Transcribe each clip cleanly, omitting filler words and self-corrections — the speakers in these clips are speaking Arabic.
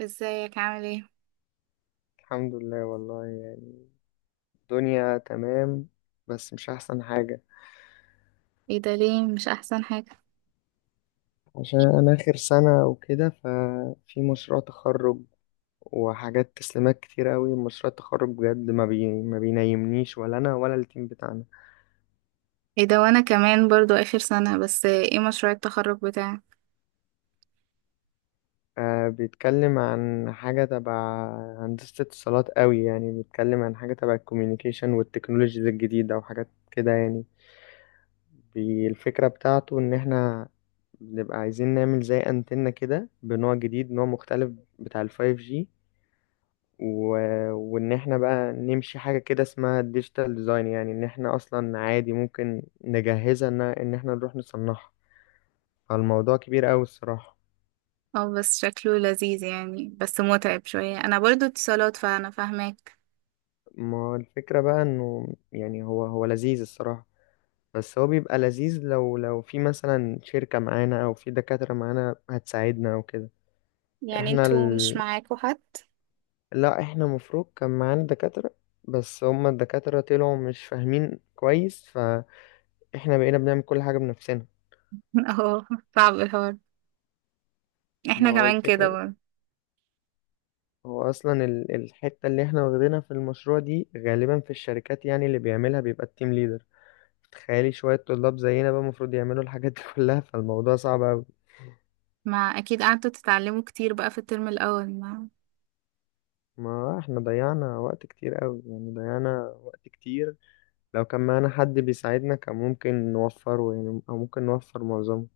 ازيك؟ عامل ايه؟ الحمد لله والله، يعني الدنيا تمام. بس مش أحسن حاجة. ايه ده؟ ليه مش احسن حاجة؟ عشان أنا آخر سنة وكده، ففي مشروع تخرج وحاجات تسليمات كتير أوي. مشروع التخرج بجد ما بينيمنيش ولا أنا ولا التيم بتاعنا. ايه ده، وانا كمان برضو اخر سنة. بس ايه مشروع التخرج بتاعك؟ آه، بيتكلم عن حاجة تبع هندسة اتصالات، أوي يعني بيتكلم عن حاجة تبع الكوميونيكيشن والتكنولوجيز الجديدة وحاجات كده، يعني بالفكرة بتاعته إن إحنا بنبقى عايزين نعمل زي أنتنة كده بنوع جديد، نوع مختلف بتاع الفايف جي. و... وإن إحنا بقى نمشي حاجة كده اسمها ديجيتال ديزاين، يعني إن إحنا أصلا عادي ممكن نجهزها، إن إحنا نروح نصنعها. فالموضوع كبير أوي الصراحة. اه بس شكله لذيذ يعني، بس متعب شوية. انا برضو اتصالات فانا فاهماك. ما هو الفكرة بقى إنه، يعني هو لذيذ الصراحة، بس هو بيبقى لذيذ لو في مثلا شركة معانا أو في دكاترة معانا هتساعدنا أو كده. يعني احنا انتوا مش معاكوا حد؟ لا احنا مفروض كان معانا دكاترة، بس هما الدكاترة طلعوا مش فاهمين كويس، فاحنا بقينا بنعمل كل حاجة بنفسنا. اه، صعب الحوار. ما احنا هو كمان كده الفكرة، برضو. هو أصلا الحتة اللي احنا واخدينها في المشروع دي غالبا في الشركات، يعني اللي بيعملها بيبقى التيم ليدر. تخيلي شوية طلاب زينا بقى المفروض يعملوا الحاجات دي كلها، فالموضوع صعب أوي. ما اكيد قعدتوا تتعلموا كتير بقى في الترم الاول. ما ما احنا ضيعنا وقت كتير أوي، يعني ضيعنا وقت كتير. لو كان معانا حد بيساعدنا كان ممكن نوفره، يعني أو ممكن نوفر معظمه.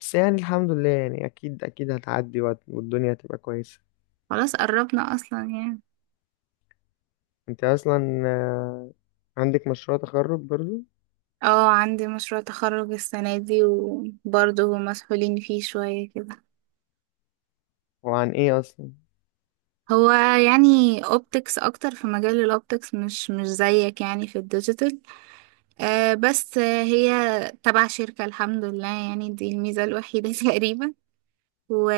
بس يعني الحمد لله، يعني اكيد اكيد هتعدي والدنيا هتبقى كويسة. خلاص قربنا اصلا يعني. انت اصلا آه، عندك مشروع تخرج برضو؟ اه، عندي مشروع تخرج السنة دي، وبرضه مسحولين فيه شوية كده. هو عن ايه اصلا؟ هو يعني اوبتكس، اكتر في مجال الاوبتكس، مش زيك يعني في الديجيتال. آه بس هي تبع شركة، الحمد لله يعني، دي الميزة الوحيدة تقريبا. و...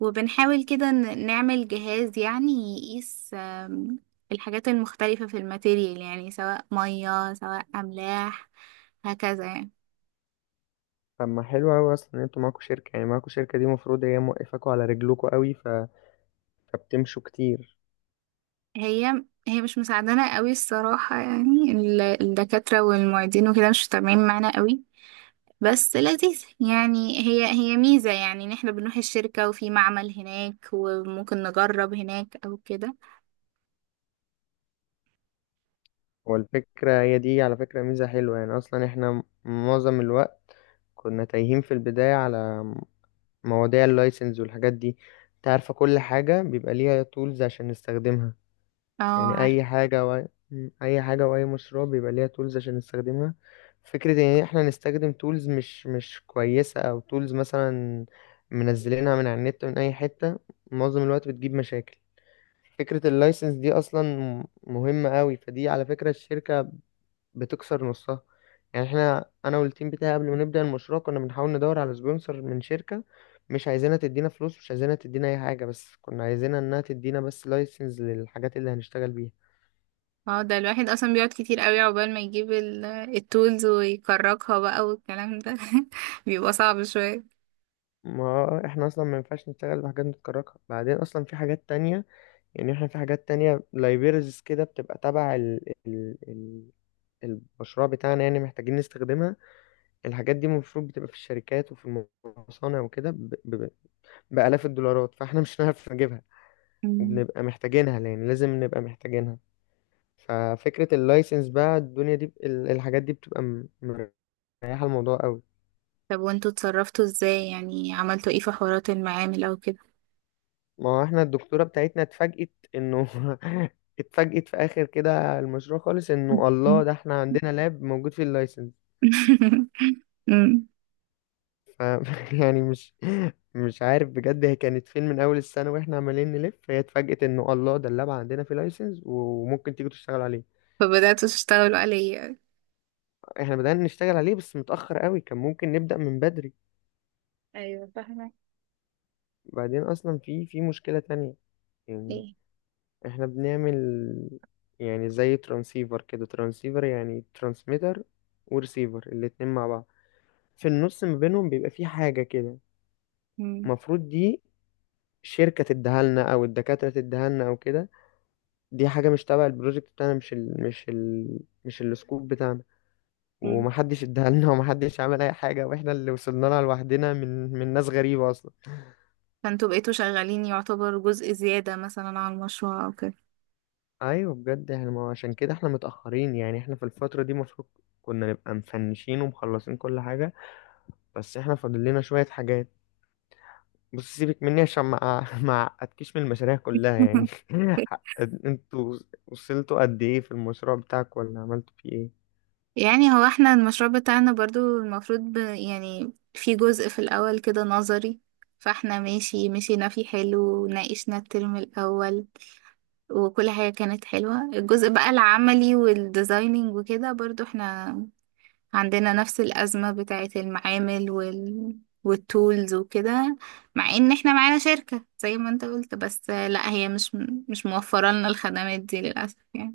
وبنحاول كده نعمل جهاز يعني يقيس الحاجات المختلفة في الماتيريال، يعني سواء مية سواء أملاح، هكذا يعني. طب ما حلو اوي اصلا ان انتوا معاكوا شركة، يعني معاكوا شركة دي المفروض هي موقفاكوا على رجلكوا اوي، فبتمشوا كتير. هي مش مساعدانا قوي الصراحة، يعني الدكاترة والمعيدين وكده مش متابعين معانا قوي. بس لذيذ يعني، هي ميزة يعني، ان احنا بنروح الشركة وفي معمل هناك وممكن نجرب هناك او كده. والفكرة هي دي على فكرة ميزة حلوة، يعني اصلا احنا معظم الوقت كنا تايهين في البداية على مواضيع اللايسنس والحاجات دي. انت عارفة كل حاجة بيبقى ليها تولز عشان نستخدمها، اه، يعني عارف. اي حاجه واي مشروع بيبقى ليها تولز عشان نستخدمها. فكره ان احنا نستخدم تولز مش كويسه او تولز مثلا منزلينها من على النت من اي حته، معظم الوقت بتجيب مشاكل. فكره اللايسنس دي اصلا مهمه قوي، فدي على فكره الشركه بتكسر نصها. يعني احنا انا والتيم بتاعي قبل ما نبدا المشروع كنا بنحاول ندور على سبونسر من شركه، مش عايزينها تدينا فلوس، مش عايزينها تدينا اي حاجه، بس كنا عايزينها انها تدينا بس لايسنس للحاجات اللي هنشتغل بيها. اه، ده الواحد اصلا بيقعد كتير قوي عقبال ما يجيب التولز ويكركها بقى والكلام ده بيبقى صعب شوية. ما احنا اصلا ما ينفعش نشتغل بحاجات متكركه. بعدين اصلا في حاجات تانية، يعني احنا في حاجات تانية لايبرز كده بتبقى تبع ال المشروع بتاعنا، يعني محتاجين نستخدمها. الحاجات دي المفروض بتبقى في الشركات وفي المصانع وكده بآلاف الدولارات، فاحنا مش هنعرف نجيبها، مم. وبنبقى محتاجينها، يعني لازم نبقى محتاجينها. ففكرة اللايسنس بقى الدنيا دي الحاجات دي بتبقى مريحة الموضوع قوي. طب وانتوا اتصرفتوا ازاي؟ يعني عملتوا ايه في حوارات المعامل او كده؟ ما هو احنا الدكتورة بتاعتنا اتفاجئت انه، اتفاجئت في اخر كده المشروع خالص انه مم. الله ده احنا عندنا لاب موجود في اللايسنس. مم. ف يعني مش عارف بجد، هي كانت فين من اول السنة واحنا عمالين نلف، هي اتفاجئت انه الله ده اللاب عندنا في لايسنس وممكن تيجي تشتغل عليه. فبدأتوا تشتغلوا عليا؟ احنا بدأنا نشتغل عليه بس متأخر قوي، كان ممكن نبدأ من بدري. ايوه فاهمة. بعدين اصلا في مشكلة تانية، يعني ايه؟ احنا بنعمل يعني زي ترانسيفر كده، ترانسيفر يعني ترانسميتر ورسيفر الاتنين مع بعض، في النص ما بينهم بيبقى في حاجة كده. المفروض دي شركة تديها لنا او الدكاترة تديها لنا او كده، دي حاجة مش تبع البروجكت بتاعنا، مش ال مش ال مش السكوب بتاعنا. مم. ومحدش اديها لنا ومحدش عمل اي حاجة، واحنا اللي وصلنا لها لوحدنا من من ناس غريبة اصلا. فانتوا بقيتوا شغالين يعتبر جزء زيادة مثلا على المشروع او كده؟ ايوه بجد احنا ما هو عشان كده احنا متأخرين، يعني احنا في الفترة دي المفروض كنا نبقى مفنشين ومخلصين كل حاجة، بس احنا فاضل لنا شوية حاجات. بص سيبك مني عشان ما ما اعقدكش من المشاريع كلها، يعني انتوا وصلتوا قد ايه في المشروع بتاعك ولا عملتوا فيه ايه؟ يعني هو احنا المشروع بتاعنا برضو المفروض يعني في جزء في الأول كده نظري، فاحنا مشينا فيه حلو وناقشنا الترم الأول، وكل حاجة كانت حلوة. الجزء بقى العملي والديزايننج وكده، برضو احنا عندنا نفس الأزمة بتاعت المعامل والتولز وكده. مع ان احنا معانا شركة زي ما انت قلت، بس لا، هي مش موفرة لنا الخدمات دي للأسف يعني.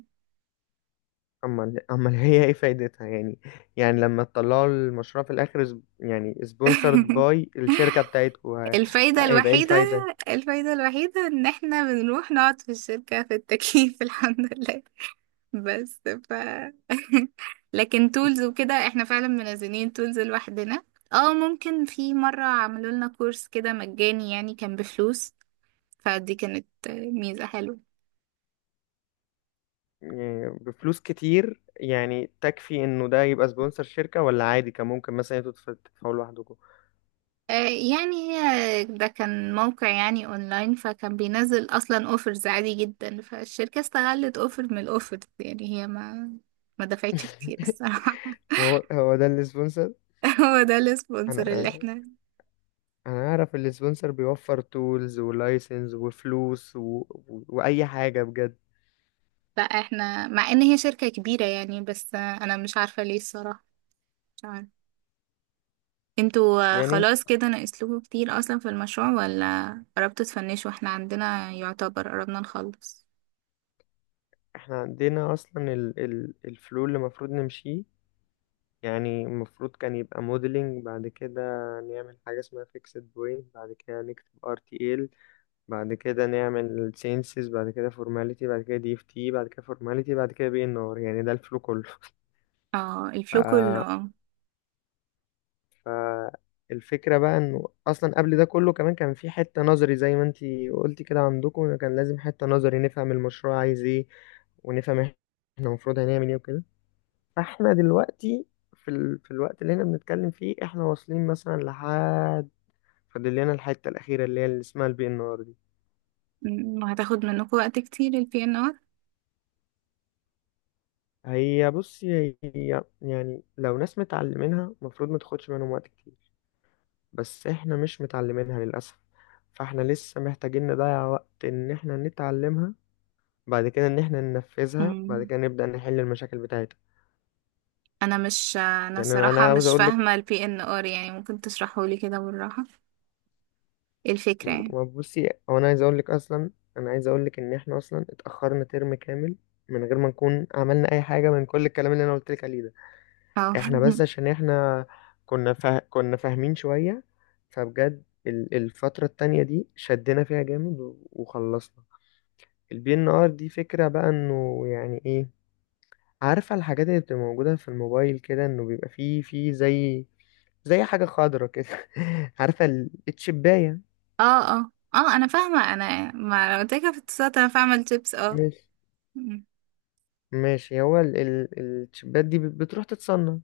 امال امال هي ايه فايدتها يعني؟ يعني لما تطلعوا المشروع في الاخر يعني سبونسرد باي الشركة بتاعتكم، ه- الفايدة هيبقى ايه الوحيدة، الفايدة؟ الفايدة الوحيدة ان احنا بنروح نقعد في الشركة في التكييف الحمد لله. بس ف لكن تولز وكده، احنا فعلا منزلين تولز لوحدنا. اه، ممكن في مرة عملوا لنا كورس كده مجاني يعني، كان بفلوس، فدي كانت ميزة حلوة. يعني بفلوس كتير يعني تكفي انه ده يبقى سبونسر شركة؟ ولا عادي كان ممكن مثلا انتوا تدفعوا لوحدكم؟ يعني هي ده كان موقع يعني اونلاين، فكان بينزل اصلا اوفرز عادي جدا، فالشركة استغلت اوفر من الاوفرز، يعني هي ما دفعتش كتير الصراحة. هو هو ده السبونسر. هو ده السبونسر اللي انا احنا. انا اعرف السبونسر بيوفر تولز ولايسنس وفلوس واي حاجه بجد. لا، احنا مع ان هي شركة كبيرة يعني، بس انا مش عارفة ليه الصراحة، مش عارفة. انتوا يعني خلاص كده ناقصلكوا كتير اصلا في المشروع ولا قربتوا تفنشوا؟ احنا عندنا يعتبر قربنا نخلص. احنا عندنا اصلا الفلو اللي المفروض نمشيه، يعني المفروض كان يبقى موديلنج، بعد كده نعمل حاجه اسمها فيكسد بوينت، بعد كده نكتب ار تي ال، بعد كده نعمل سينسز، بعد كده فورماليتي، بعد كده دي اف تي، بعد كده فورماليتي، بعد كده بي ان ار، يعني ده الفلو كله. اه، الفلو كله، اه. فالفكرة بقى انه اصلا قبل ده كله كمان كان في حتة نظري زي ما انتي قلتي كده عندكم، إنه كان لازم حتة نظري نفهم المشروع عايز ايه، ونفهم احنا المفروض هنعمل ايه وكده. فاحنا دلوقتي في الوقت اللي احنا بنتكلم فيه احنا واصلين مثلا لحد، فاضل لنا الحتة الأخيرة اللي هي اللي اسمها البي ان ار دي. مم، وهتاخد منكم وقت كتير البي ان ار؟ هي بصي هي يعني لو ناس متعلمينها المفروض ما تاخدش منهم وقت كتير، بس احنا مش متعلمينها للأسف، فاحنا لسه محتاجين نضيع وقت ان احنا نتعلمها، بعد كده ان احنا ننفذها، بعد مم. كده نبدأ نحل المشاكل بتاعتها. انا يعني انا الصراحه أنا عاوز مش اقول لك، فاهمه البي ان ار يعني، ممكن تشرحوا لي كده بالراحه؟ إيه الفكره يعني؟ بصي هو انا عايز اقول لك اصلا، انا عايز اقول لك ان احنا اصلا اتأخرنا ترم كامل من غير ما نكون عملنا اي حاجة من كل الكلام اللي انا قلت لك عليه ده. اه احنا بس عشان احنا كنا فاهمين شوية، فبجد الفترة التانية دي شدنا فيها جامد وخلصنا. البي ان ار دي فكرة بقى انه يعني ايه، عارفة الحاجات اللي بتبقى موجودة في الموبايل كده انه بيبقى فيه زي حاجة خضرة كده؟ عارفة التشباية؟ اه اه اه، انا فاهمه، انا ما انا قلت لك في الاتصالات انا فاهمه التبس، اه. ماشي. مم. ماشي، هو التشبات دي بتروح تتصنع.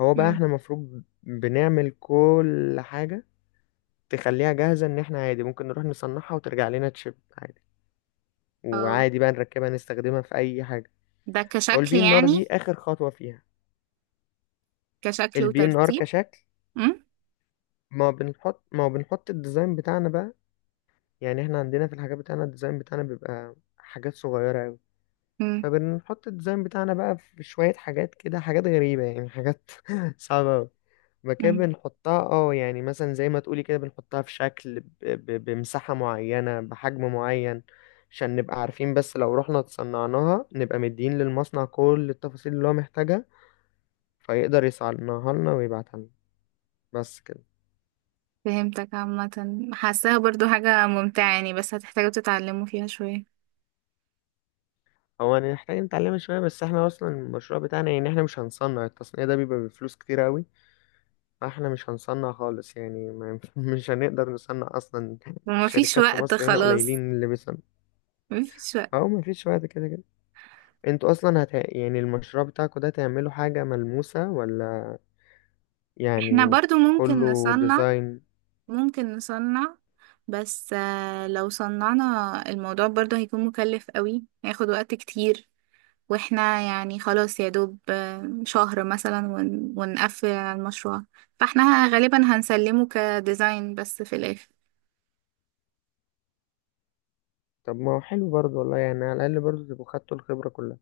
هو بقى مم. احنا المفروض بنعمل كل حاجة تخليها جاهزة ان احنا عادي ممكن نروح نصنعها وترجع لنا تشيب عادي، اه، وعادي بقى نركبها نستخدمها في اي حاجة. ده هو كشكل البي ان ار يعني، دي اخر خطوة فيها، كشكل البي ان ار وترتيب. كشكل. مم. ما بنحط الديزاين بتاعنا بقى، يعني احنا عندنا في الحاجات بتاعنا الديزاين بتاعنا بيبقى حاجات صغيرة أوي، مم. فبنحط الديزاين بتاعنا بقى في شوية حاجات كده، حاجات غريبة يعني، حاجات صعبة أوي مكان مم. بنحطها. اه يعني مثلا زي ما تقولي كده بنحطها في شكل بمساحة معينة بحجم معين، عشان نبقى عارفين بس لو رحنا تصنعناها نبقى مدين للمصنع كل التفاصيل اللي هو محتاجها، فيقدر يصنعها لنا ويبعتها لنا. بس كده. فهمتك عامه. حاساها برضو حاجه ممتعه يعني، بس هتحتاجوا تتعلموا فيها شويه. هو أنا محتاج نتعلمها شوية، بس احنا أصلا المشروع بتاعنا، يعني احنا مش هنصنع، التصنيع ده بيبقى بفلوس كتير أوي، فاحنا مش هنصنع خالص، يعني ما ينف- مش هنقدر نصنع أصلا. ومفيش الشركات في وقت مصر هنا خلاص، قليلين اللي بيصنع. مفيش وقت. أهو مفيش وقت كده كده. انتوا أصلا يعني المشروع بتاعكوا ده تعملوا حاجة ملموسة ولا احنا يعني برضو ممكن كله نصنع، ديزاين؟ ممكن نصنع، بس لو صنعنا، الموضوع برضو هيكون مكلف قوي، هياخد وقت كتير، واحنا يعني خلاص يا دوب شهر مثلا، ونقفل على المشروع، فاحنا غالبا هنسلمه كديزاين بس في الاخر. طب ما هو حلو برضه والله، يعني على الأقل برضه تبقوا خدتوا الخبرة كلها.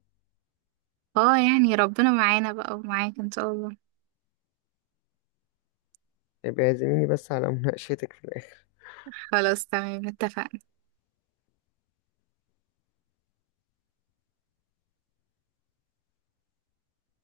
اه، يعني ربنا معانا بقى ومعاك ان شاء الله. يبقى اعزميني بس على مناقشتك في الآخر. خلاص، تمام، اتفقنا.